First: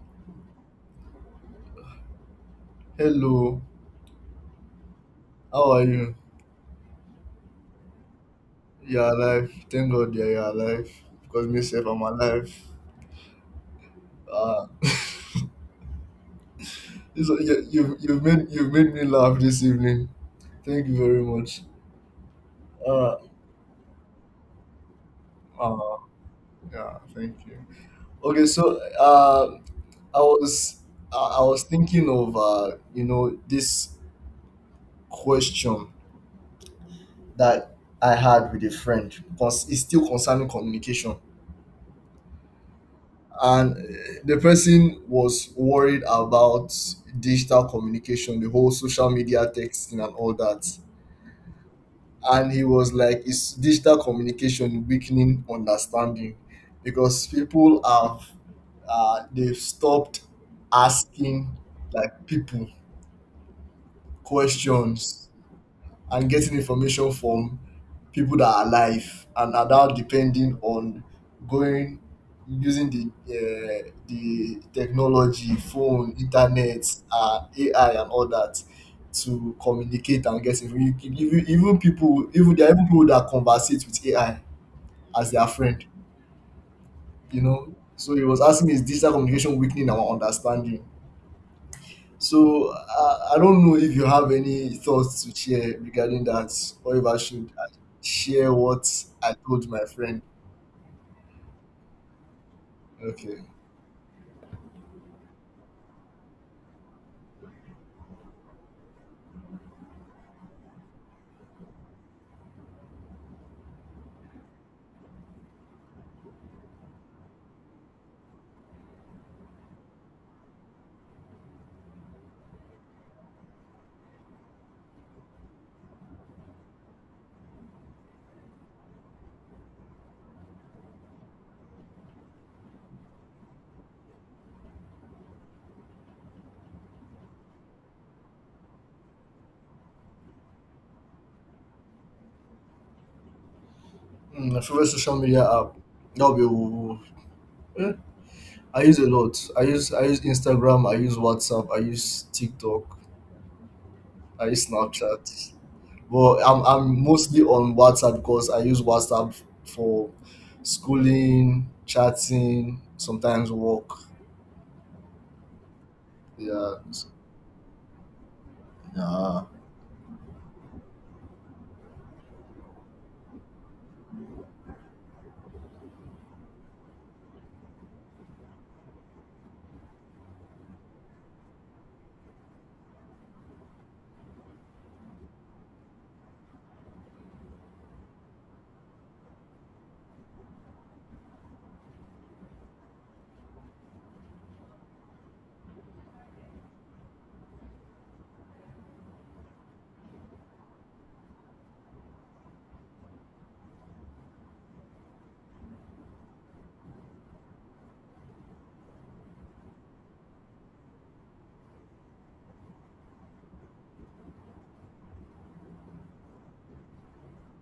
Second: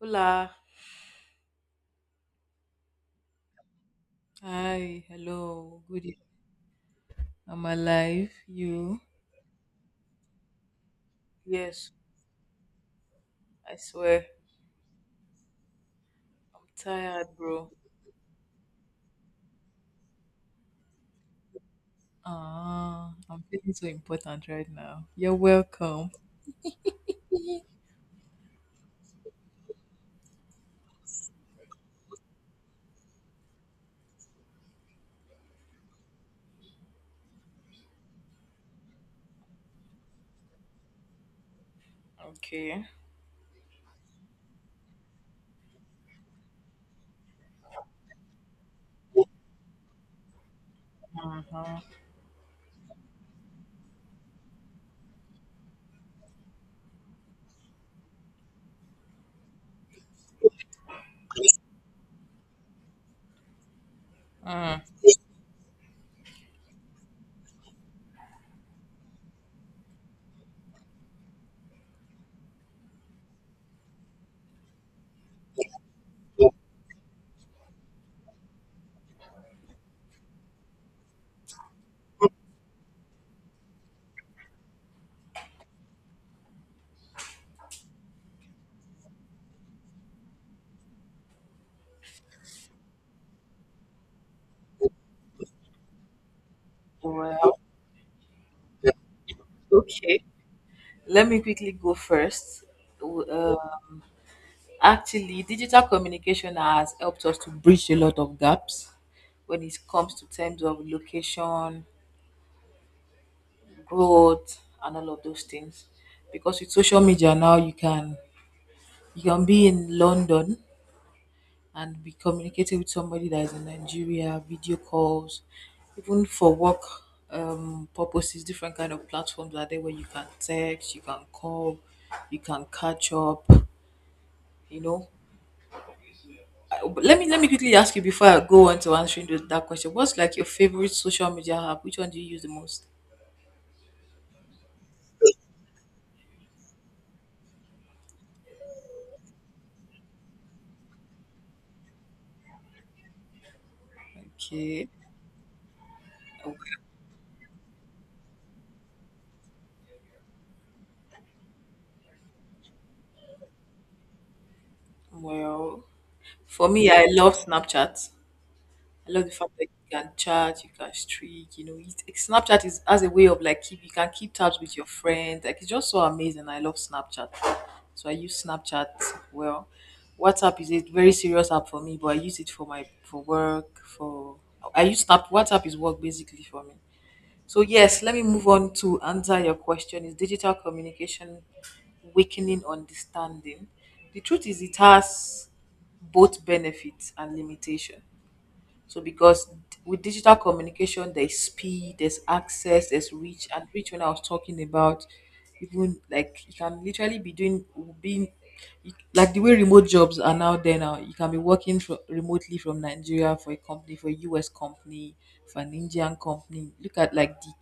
Hola. Hello, Hi, how are hello, good you? evening. I'm alive. You? You're alive. Thank God you're alive. Because myself, Yes, I'm alive. I swear. Ah, I'm this tired, one- you, bro. you you've made me laugh this evening. Thank you very much. Ah, Uh, I'm feeling so important right now. You're uh welcome. yeah, thank you. Okay, I was I was thinking of you know this question that I had with a friend because it's still concerning communication. Okay. And the person was worried about digital communication, the whole social media, texting and all that. Uh-huh. And he was like, is digital communication weakening understanding? Because people have they've stopped asking, like, people Mm. questions and getting information from people that are alive, and are now depending on going using the technology, phone, internet, AI, and all that to communicate and get information. Even, even people, even there are even people that conversate with AI as their friend, you know. So he was asking me, is digital communication weakening our understanding? So I don't know if you have any thoughts to share regarding that, or if I should Well, share what I told my friend. okay. Let me quickly go first. Okay. Uh, Actually, digital communication has helped us to bridge a lot of gaps when it comes to terms of location, growth and all of those things. Because with social media now you can be in London and be communicating with somebody that is in Nigeria, video calls, even for work purposes, different kind of platforms are there where you can text, you can call, you can catch up, you know. But Let me quickly ask you before I go on to answering those, that question. What's like your favorite social media app? Which one do you use the most? Mm, my favorite social media app. That'll be. Woohoo. eh, I use a lot. I use Instagram. I use WhatsApp. I use TikTok. I use Okay. Snapchat. But I'm mostly on WhatsApp, because I use WhatsApp for schooling, chatting, sometimes work. Well, for Yeah, me, I so, love Snapchat. I love the yeah. fact that you can chat, you can streak, you know. It, Snapchat is as a way of like keep you can keep tabs with your friends. Like it's just so amazing. I love Snapchat. So I use Snapchat well. WhatsApp is a very serious app for me, but I use it for my for work, for I use Snap WhatsApp is work basically for me. So yes, let me move on to answer your question. Is digital communication weakening understanding? The truth is it has both benefits and limitation. So because with digital communication, there's speed, there's access, there's reach, and reach when I was talking about, even like you can literally be doing being like the way remote jobs are now there now you can be working remotely from Nigeria for a company, for a US company, for an Indian company. Look at like the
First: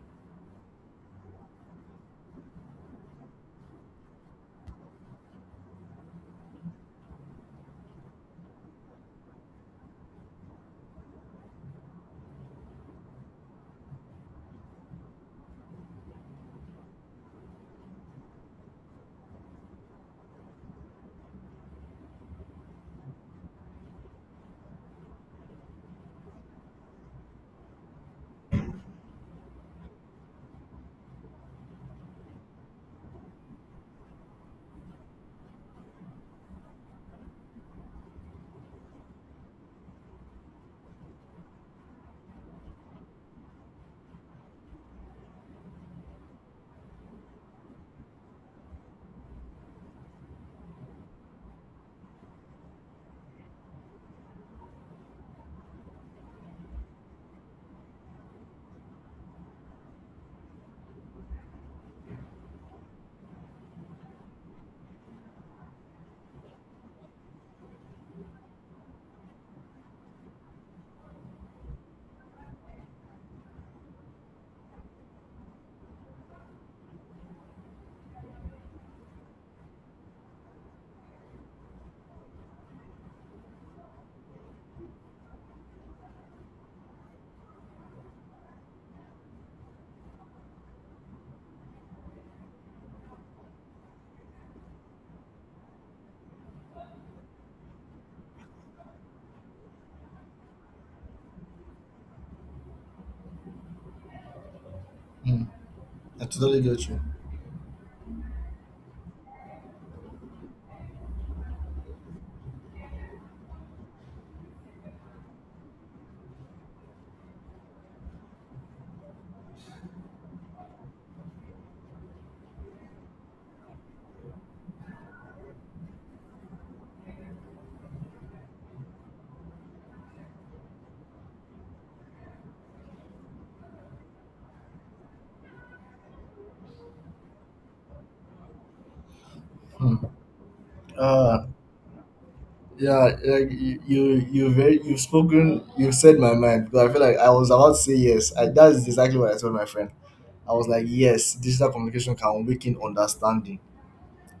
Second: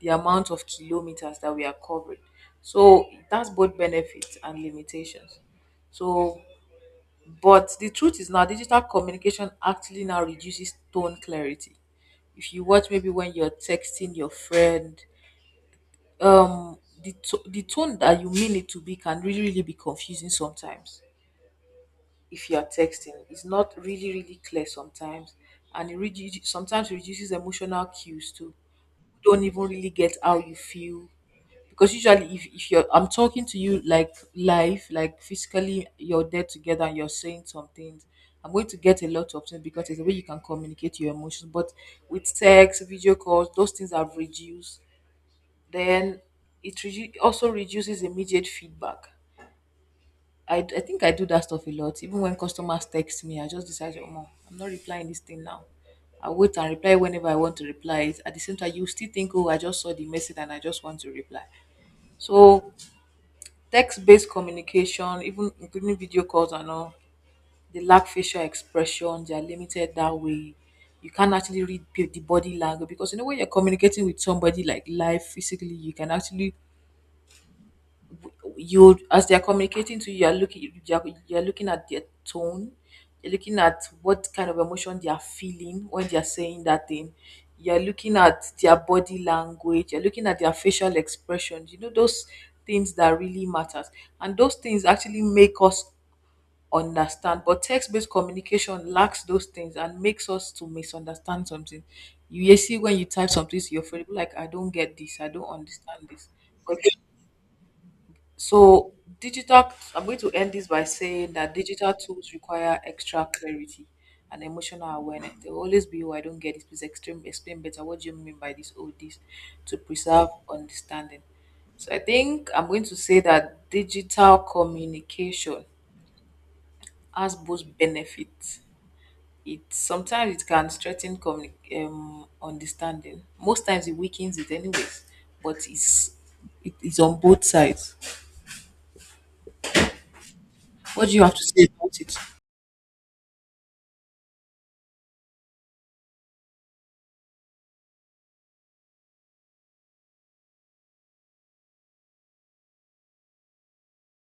the amount of kilometers that we are covering. So that's both benefits and limitations. So but the truth is now digital communication actually now reduces tone clarity. If you watch maybe when you're texting your friend, the, the tone that you mean it to be can really, really be confusing sometimes. If you're texting, it's not really, really clear sometimes. And it reduces, sometimes it reduces emotional cues too. You don't even really get how you feel because usually if you're I'm talking to you like live, like physically you're there together and you're saying some things, I'm going to get a lot of things because it's a way you can communicate your emotions. But with text, video calls, those things have reduced. Then it also reduces immediate feedback. I think I do that stuff a lot. Even when customers text me, I just decide, oh no, I'm not replying this thing now. I wait and reply whenever I want to reply it. At the same time, you still think, oh, I just saw the message and I just want to reply. So text-based communication, even including video calls and all, they lack facial expression. They are limited that way. You can't actually read the body language because you know when you're communicating with somebody like live physically, you can actually you as they're communicating to you you're looking at their tone, you're looking at what kind of emotion they are feeling when they're saying that thing, you're looking at their body language, you're looking at their facial expressions, you know, those things that really matters. And those things actually make us understand, but text-based communication lacks those things and makes us to misunderstand something. You see when you type something to your friend you're like, I don't get this, I Mm, don't understand I this. totally get you. So digital, I'm going to end this by saying that digital tools require extra clarity and emotional awareness. There will always be, oh, I don't get this." Please extreme, explain better. What do you mean by this or this? To preserve understanding. So I think I'm going to say that digital communication has both benefits. It sometimes it can strengthen understanding. Most times it weakens it anyways, but it's it is on both sides. Hmm. What do you have to Uh, say about it? yeah, you've spoken, you've said my mind. But I feel like I was about to say yes. I, that is exactly what I told my friend. I was like, yes, digital communication can weaken understanding.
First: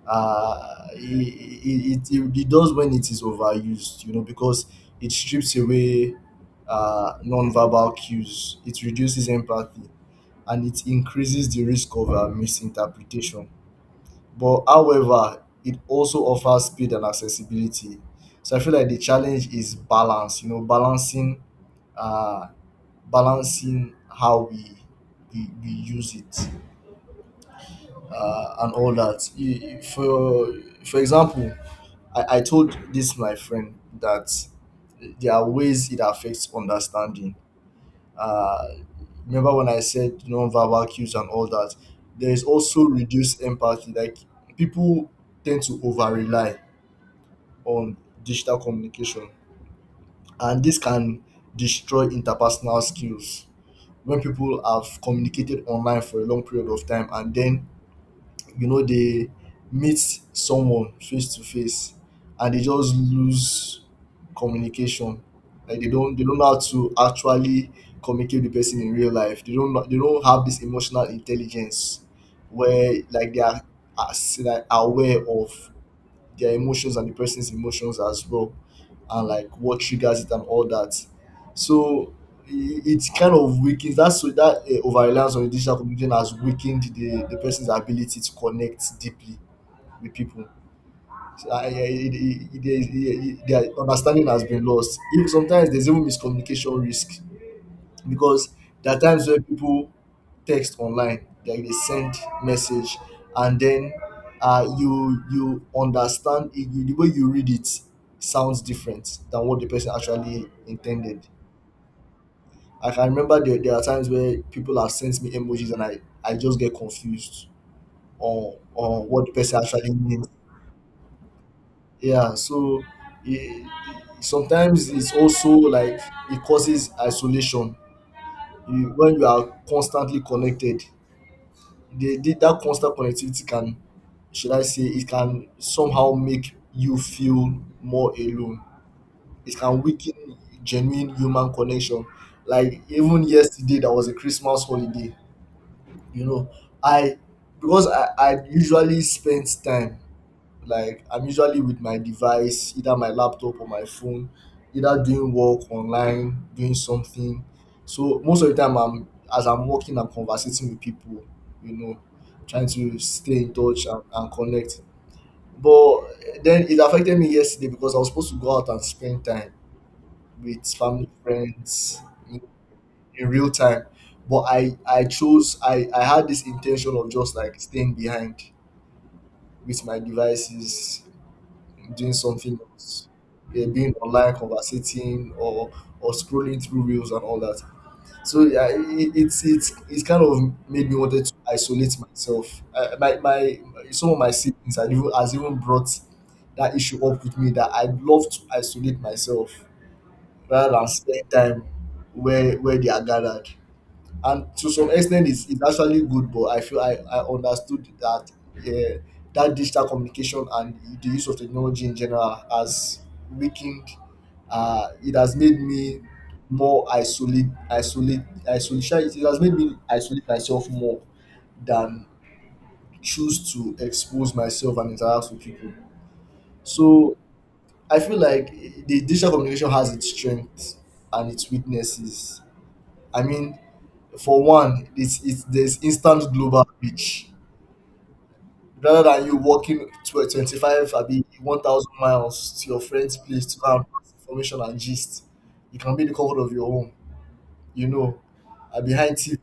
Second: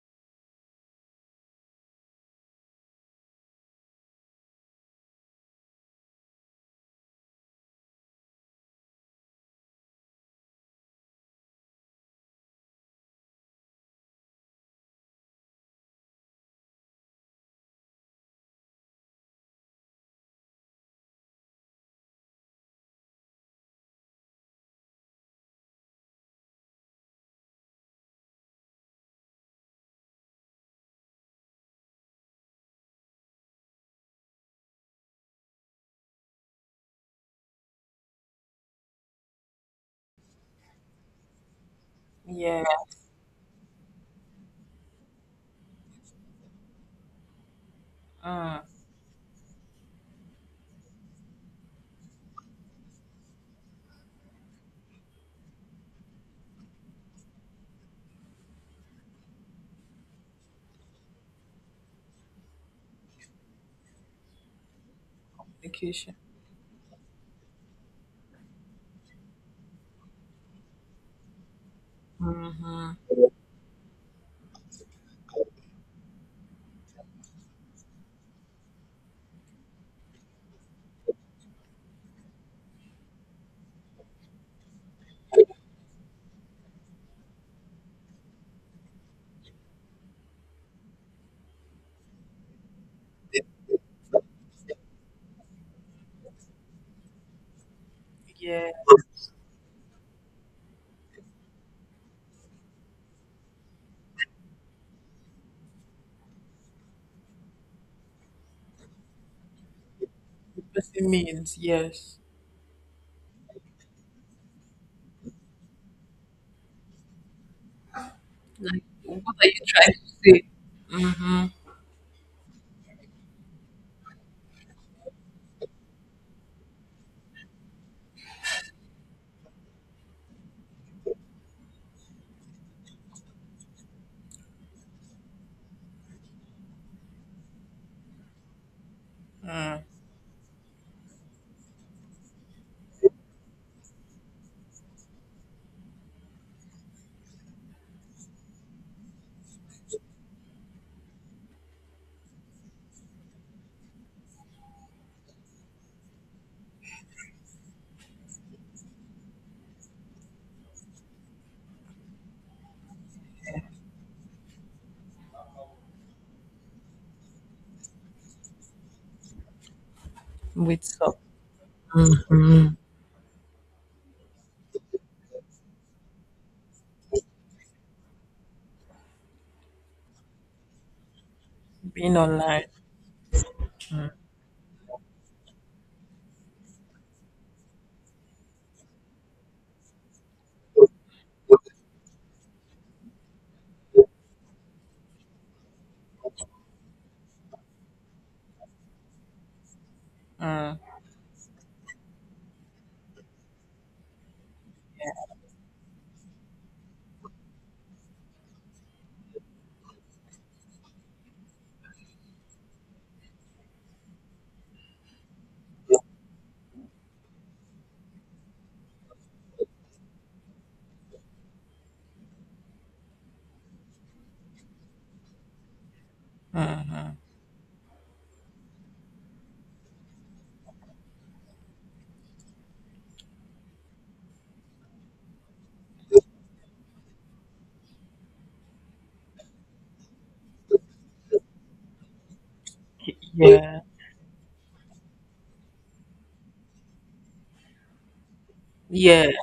It does when it is overused, you know, because it strips away non-verbal cues. It reduces empathy, and it increases the risk of misinterpretation. But however, it also offers speed and accessibility. So I feel like the challenge is balance, you know, uh balancing how we use it, and all that. For example, I told this my friend that there are ways it affects understanding. Uh, remember when I said non-verbal cues and all that? There is Yeah. also reduced empathy. Like, people tend to over rely on digital Ah, communication, and this can destroy interpersonal skills. When people have communicated online for a long period of time, and then, you know, they meet someone face to face, and they just lose communication, like they vacation. don't they don't know how to actually communicate with the person in real life. They don't have this emotional intelligence where, like, they are like aware of their emotions and the person's emotions as well, and like what triggers it and all that. So, it kind of weakens that's so that over reliance on the digital communication has weakened the person's ability to connect deeply with people. So, their understanding has been lost. If sometimes there's even miscommunication risk, because Yeah. there are times where people text online, like they send message, and then you understand it, you, the way you read it sounds different than what the person actually The person intended. means yes. Like, I can remember, there are times where people have sent me emojis and I just get confused Like, on what what the are you person actually trying to means. say Yeah, so it, sometimes it's also like, it causes isolation. You, when you are constantly connected, that constant connectivity can, should I say, it can somehow make you feel more alone. It can weaken genuine human connection. Like, even yesterday, that was a Christmas holiday. You know, I, because I usually spend time, like, I'm usually with my device, either my laptop or my phone, either doing work online, doing something. So most of the time, I'm as I'm working, I'm conversating with people, you know, trying to stay in touch and connect. But then it affected me yesterday, because I was supposed to go out and spend time with with family, friends in, in real time. But I chose I had this intention of just like staying behind with my devices, doing being something online? else, yeah, being online, conversating, or scrolling through reels and all that. So yeah, it, it's kind of made me wanted to isolate myself. I, my some of my siblings have even brought that issue up with me, that I love to isolate myself rather Mm. than spend time where they are gathered. And to some extent it's actually good, but I feel I understood that, yeah, that digital communication and the use of technology in general has weakened, it has made me more isolate isolate isolation, it has made me isolate myself more than choose to expose myself and interact with people. So I feel like the digital communication has its strengths and its weaknesses. I mean, for one, it's there's instant global reach. Rather than you walking to 25, abi 1,000 miles to your friend's place to go Yeah. and pass information and gist, you can be in the comfort of your home, you know, and behind Yeah. TV,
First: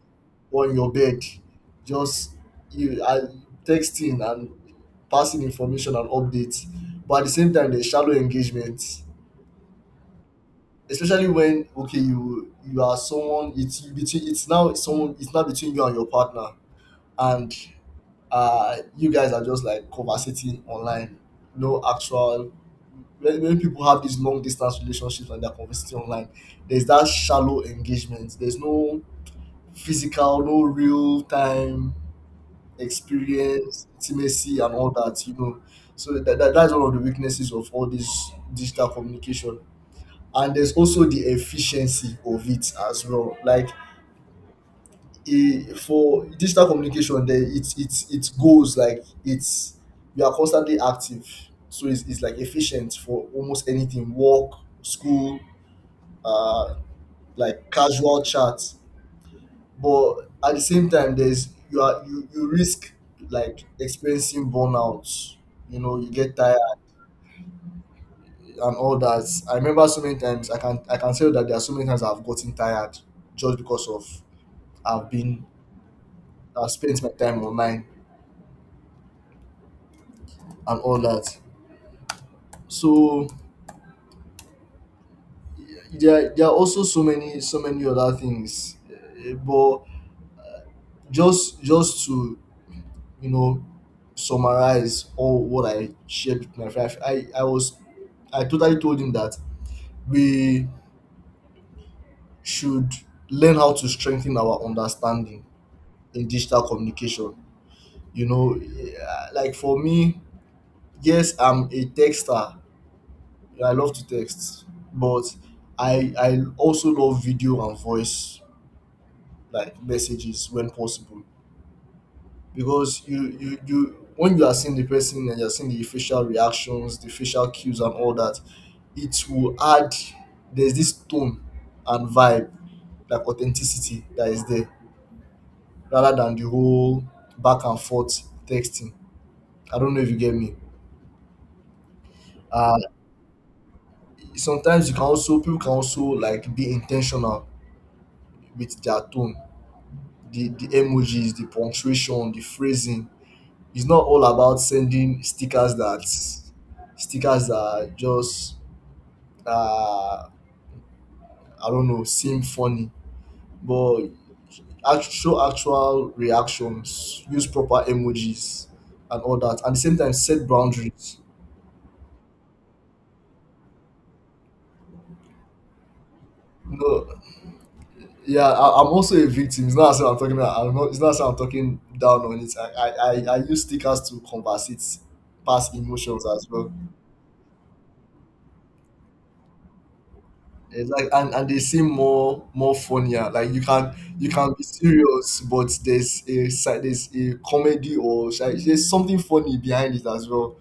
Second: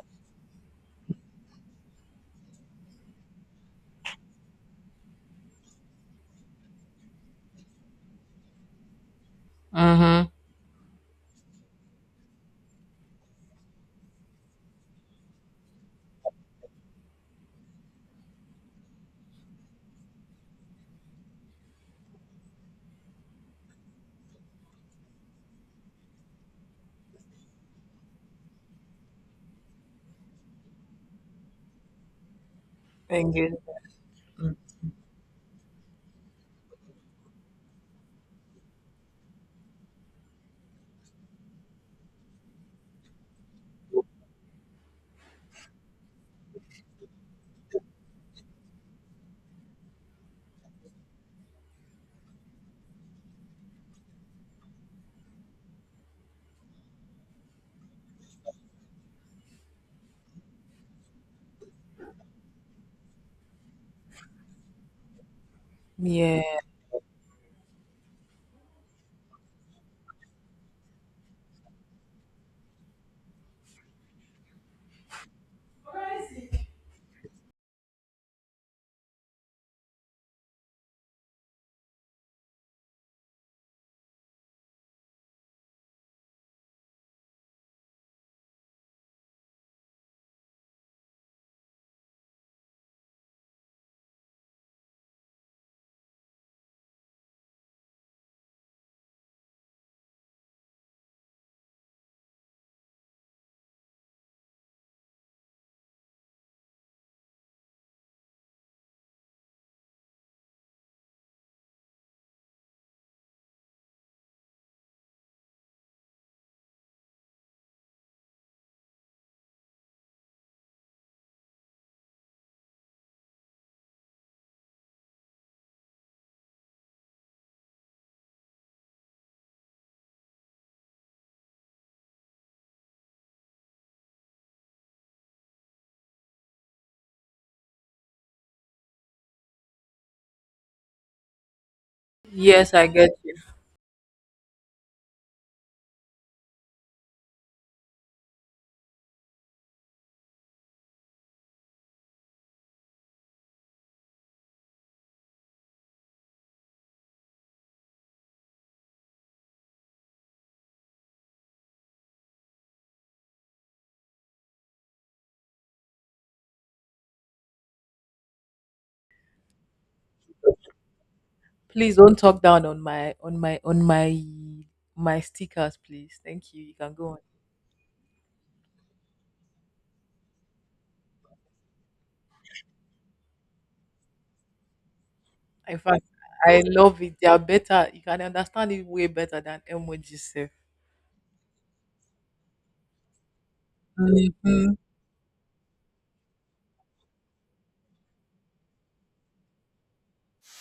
or in your bed, just, you are texting and passing information and updates. But at the same time, there's shallow engagement, Mm-hmm. especially when, okay, you are someone it's you between it's now someone it's now between you and your partner, and you guys are just like conversating online, no actual. When people have these long distance relationships and they're conversating online, there's that shallow engagement. There's no physical, no real time Engagement. experience, intimacy, and all that. You know, so that's one of the weaknesses of all this digital communication. And there's also the efficiency of it as well. Like, e for digital communication, there it goes, like, it's, you are constantly active. So it's like efficient for almost anything, work, school, uh like casual chats. But at the same time, there's, you are you risk like experiencing burnout, you know, you get Yeah. tired and all that. I remember so many times, I can tell that there are so many times I've gotten tired just because of, i've been I've spent my time online and all that. So there are also so many, so many other things, eh, but just to, you know, summarize all what I shared with my friend, I totally told him that we should learn how to strengthen our understanding in digital communication. You know, yeah, like for me, yes, I'm a texter. I love to text, but I also love video and voice, like, messages when possible, because you when you are seeing the person and you're seeing the facial reactions, the facial cues and all that, it will add, there's this tone and vibe, like, authenticity that is there, rather than the whole back and forth texting. I don't know if you get me. Yes, uh I get you. sometimes you can also, people can also, like, be intentional with their tone, the emojis, the punctuation, the phrasing. It's not all about sending stickers that just, uh, I don't know, seem funny, but show actual reactions, use proper emojis and all that. At the same time, set boundaries. Please don't talk down on my stickers, please. Thank you. You can No, go on. yeah, I, I'm also a victim. It's not as if I'm talking. I'm not. It's not as if I'm talking down on it. I use stickers to converse it past In fact, emotions as I well. love it. They are better. You can understand it way better than emojis. Sef. Exactly, and they seem more funnier. Like, you can, you can be Mhm. serious, but there's a side, there's a comedy, or shall I say something funny behind it as well.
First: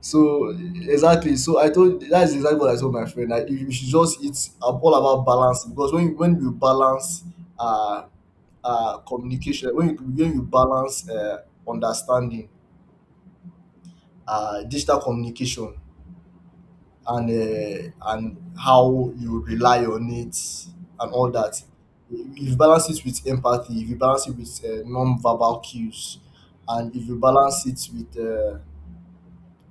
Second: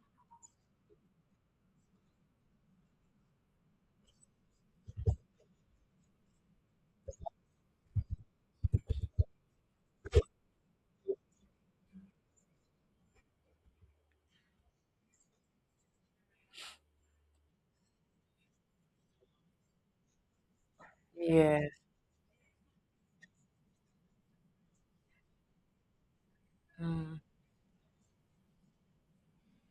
So exactly, so I told, that's exactly what I told my friend. Like, you should just, it's all about balance, because when you balance, uh communication, when you balance understanding, digital communication and how you rely on it and all that. Yes. If you balance it with empathy, if you balance it with non-verbal cues, and if you Mm. balance it with uh,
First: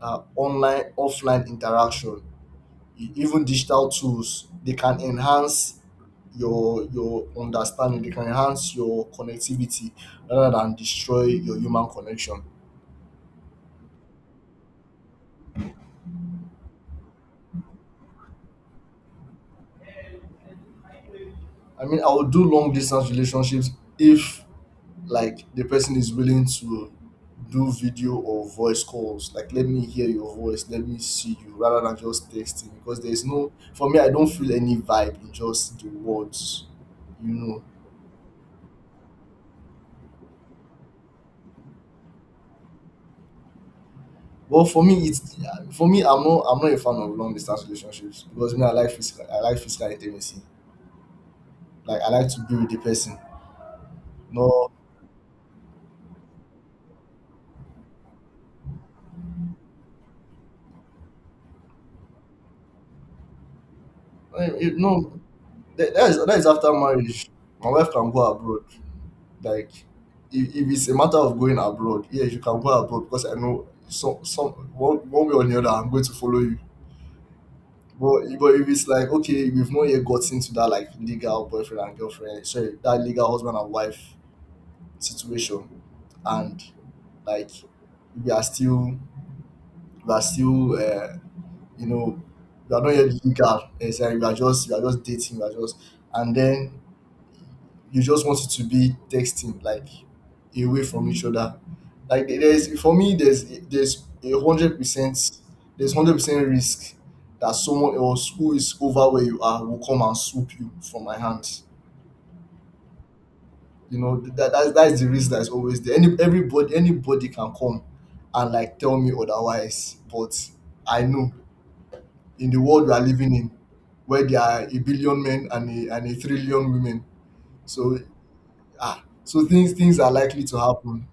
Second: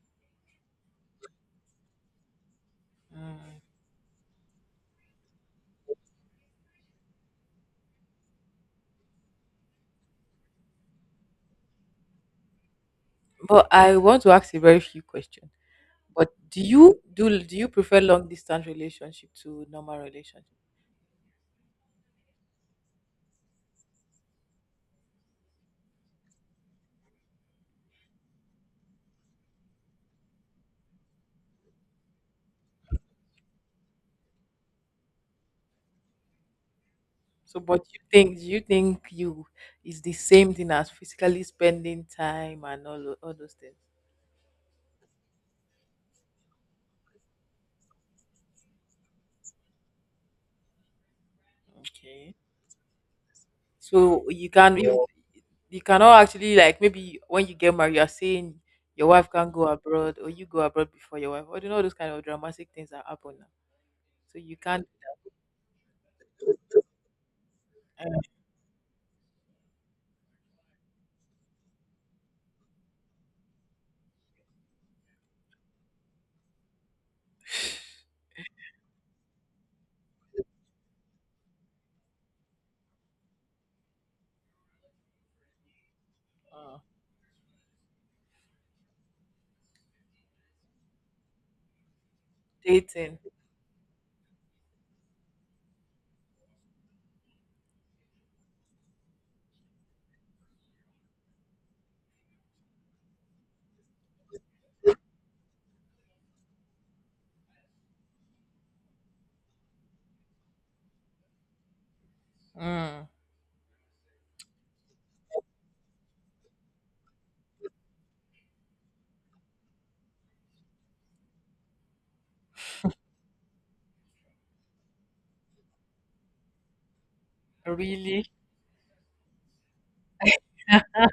uh, online offline interaction, even Mm. digital tools, they can enhance your understanding. They can enhance your connectivity rather than destroy your human connection. But I want to ask a very few questions. But do you do do you prefer long distance relationship to normal relationship? I mean, I would do long distance relationships if, like, the person is willing to do video or voice calls. Like, let me hear your voice, let me see you, rather than just texting. Because there is no, for me, I don't feel any vibe in just the words, you So, know. but you think, do you think you is the same thing as physically spending time and all those things? But for me, it's, for me, I'm not a fan of long distance relationships, because me, I like I like physical intimacy. Like, I like Okay. to be with the person. So you No, can you Yeah. You cannot actually like maybe when you get married, you're saying your wife can't go abroad or you go abroad before your wife. Or you know those kind of dramatic things that happen now. So you can't no, that is after marriage. My wife can go abroad. like if it's a matter of going abroad, yes, you can go abroad, because I know some one way or the other I'm going to follow you. But if it's like, okay, we've not yet gotten to that, like, legal boyfriend and girlfriend, sorry, that legal husband and wife situation, and, like, we are still we are still you know we are not dating. yet legal. It's like we are just dating. We are just and then You just want it to be texting, like, away from each other, like, there's, for me, there's 100%, there's 100% risk that someone else who is over where you are will come and swoop you from my hands, Mm, you know. That's the risk that's always there. Everybody, anybody can come and, like, tell me otherwise, but I know, in the world we are living in, where there are a billion men and a trillion women, so, really? ah, so things are likely to happen.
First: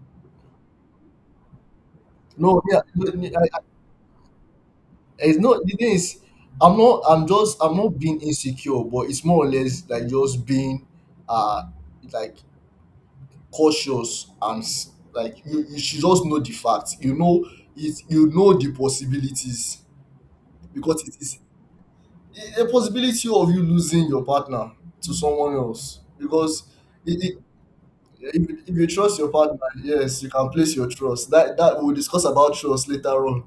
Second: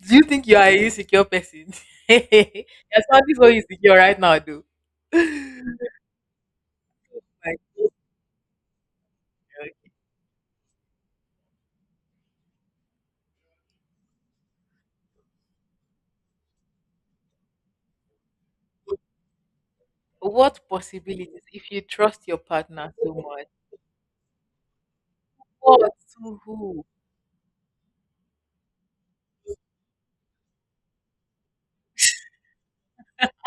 Do you think you are a insecure person? No, You're yeah, no, sounding no, so insecure right now, though. It's not, the My thing is, I'm just, I'm not being insecure, but it's more or God. less like just being uh like cautious and like, you should just know the facts. You know it, you know the possibilities. What Because it is possibilities if you trust your a partner so possibility much? of you losing your partner to someone What else. to Because who? it, it, if you trust your partner, yes, you can place your trust. That we'll discuss about trust later on,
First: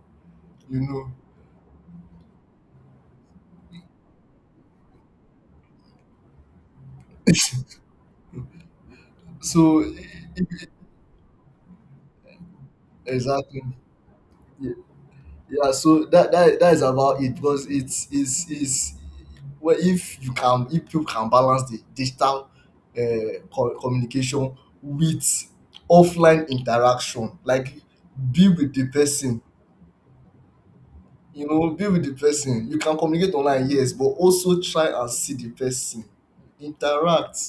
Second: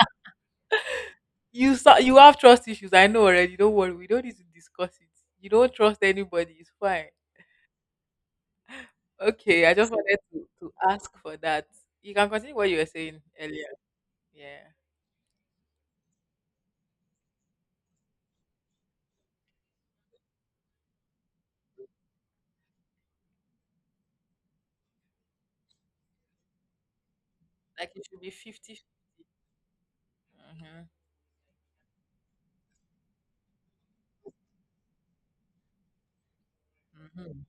you know. You have trust issues. I know already. Don't worry. We don't need to discuss it. You don't trust anybody. It's fine. Okay. I So just wanted to ask for that. You can continue what you were saying exactly. earlier. Yeah. Ye- Yeah. So that is about it, because it's, well, if you can, if people can balance the digital communication with offline interaction, like, Like it should be be with 50. the person, Hmm you know, be with the person. You can communicate online, yes, but also try and see the person, interact. hmm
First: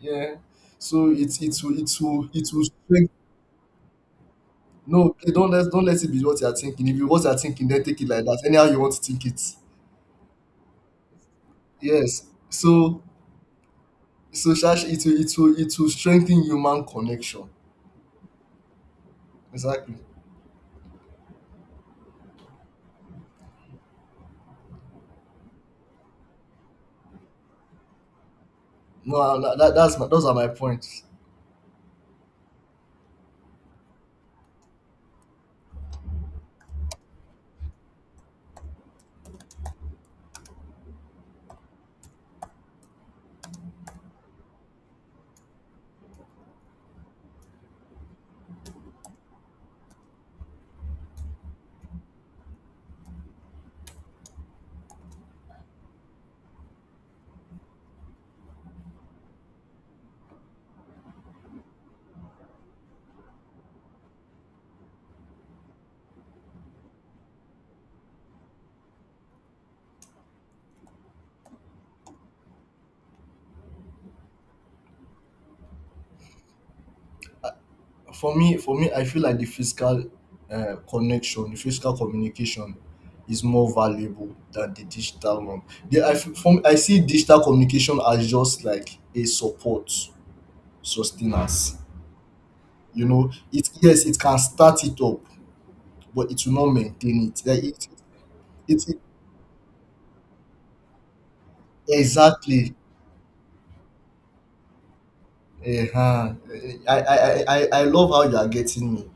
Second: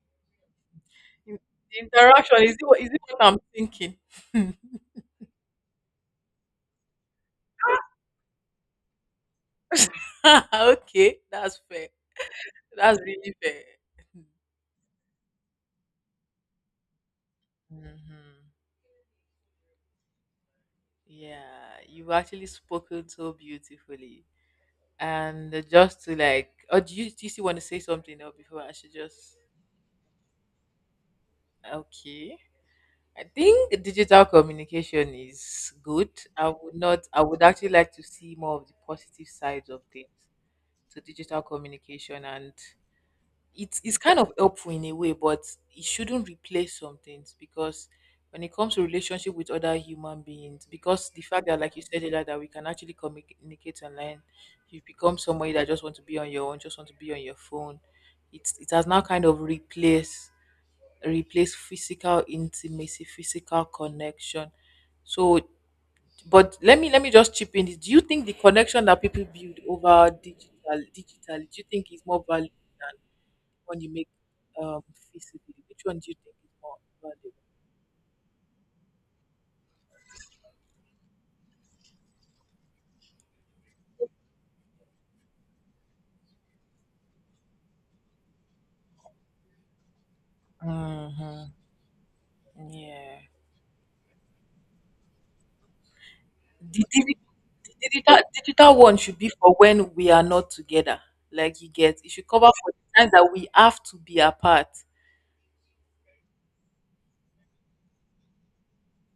Yeah. So it's it will it will Interaction. it Is it, will is it what I'm thinking? No, please, don't let it be what you are thinking. If you, what you are thinking, then take it like that. Anyhow you want to think it. Okay, that's fair. Yes. That's So, really fair. so sha it will it will it will strengthen human connection. Hmm Exactly. Yeah, you have actually spoken so beautifully. And just to like, oh, do do you still want to say something now before I should No, just? That that's my those are my points. Okay. I think digital communication is good. I would not, I would actually like to see more of the positive sides of things. So digital communication and it's kind of helpful in a way, but it shouldn't replace some things because when it comes to relationship with other human beings, because the fact that like you said earlier that we can actually communicate online, you've become somebody that just want to be on your own, just want to be on your phone. It's it has now kind of replace physical intimacy, physical connection. So but let me just chip in this. Do you think the connection that people build over digitally, do you think is more valuable? One you make um, physically, which one do you think is more For me, I feel like the physical connection, the physical communication, is more valuable than the digital one. The, I f- from I see digital communication as just like a support, valuable? Mm-hmm. sustenance. You Yeah. know, it yes, it can start it up, but it will not The, digi- maintain it. The digital, digital it, one it should be for when we are not together. Like you get, it should cover for exactly. the time that we have to be apart. Uh-huh. I love how you are getting me.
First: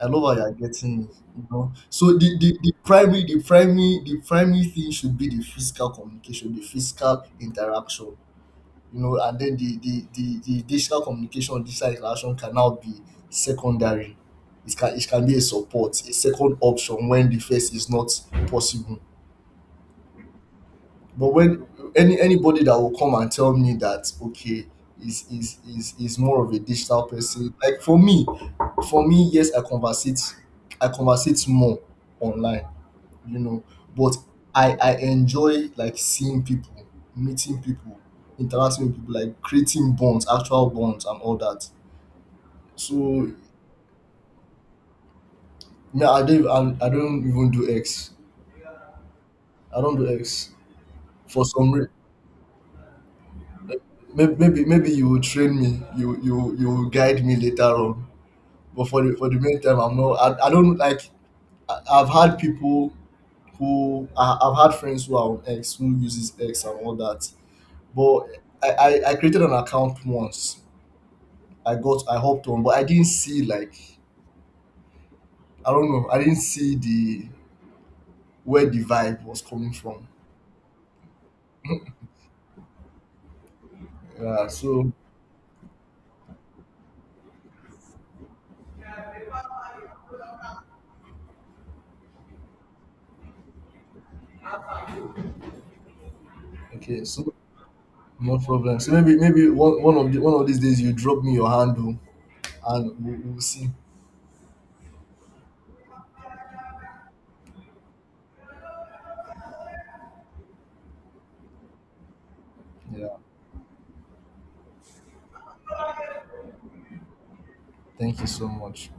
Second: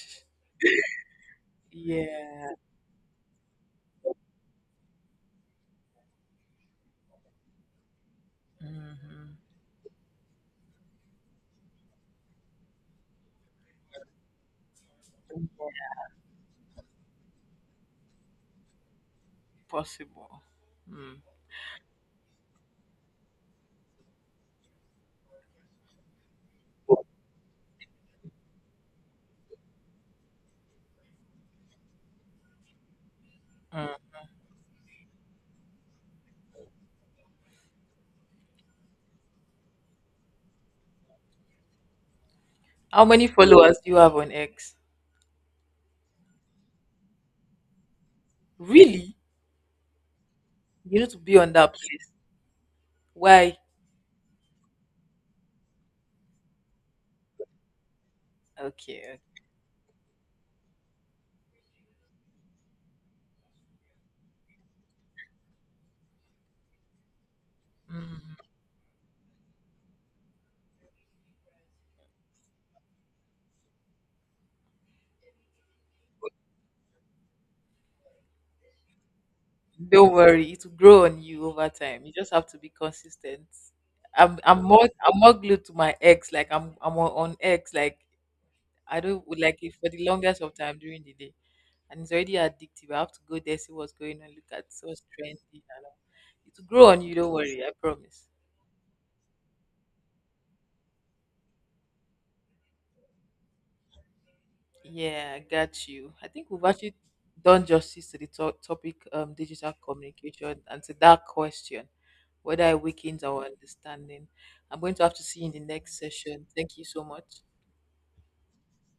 I love how you are getting me. You know, so Yeah, the primary thing should be the physical communication, the physical interaction. You know, mm-hmm. and then the digital communication, digital interaction can now be secondary. It can, it can be a support, a second option when the first is not possible. Possible. Mm. But when anybody that will come and tell me that, okay, is more of a digital person, like, for me, yes, I conversate more online, you know, Mm. but I enjoy, like, seeing people, meeting people, interacting with people, like, creating bonds, actual bonds, and all that. How So many followers do you have on X? no, I don't even do X. Really? I don't do X You need to be for on some that reason. place. Why? Maybe maybe you will train me, you will guide me later on. But for the, Okay, for the meantime, I'm not. I don't like. I've had people who, I've had friends who are on X, who uses X and all that. But I created an account once. I hopped on, but I didn't see, like, I don't know. I didn't see the where the vibe was coming from. don't worry, it will grow on you over time. You just have to be consistent. Yeah. So I'm more glued to my ex. Like I'm on X. Like I don't like it for the longest of time during the day, and it's already addictive. I have to go there see what's going on, look at what's trendy. And all. It will grow on okay. you. Don't So worry, I promise. no problem. So maybe one of the, one of these days you drop me your handle and we'll see. Yeah, I got you. I think we've actually done justice to the topic digital communication and to that question whether it Yeah. weakens our understanding. I'm going to have to see you in the next session. Thank you so much. Thank you so much.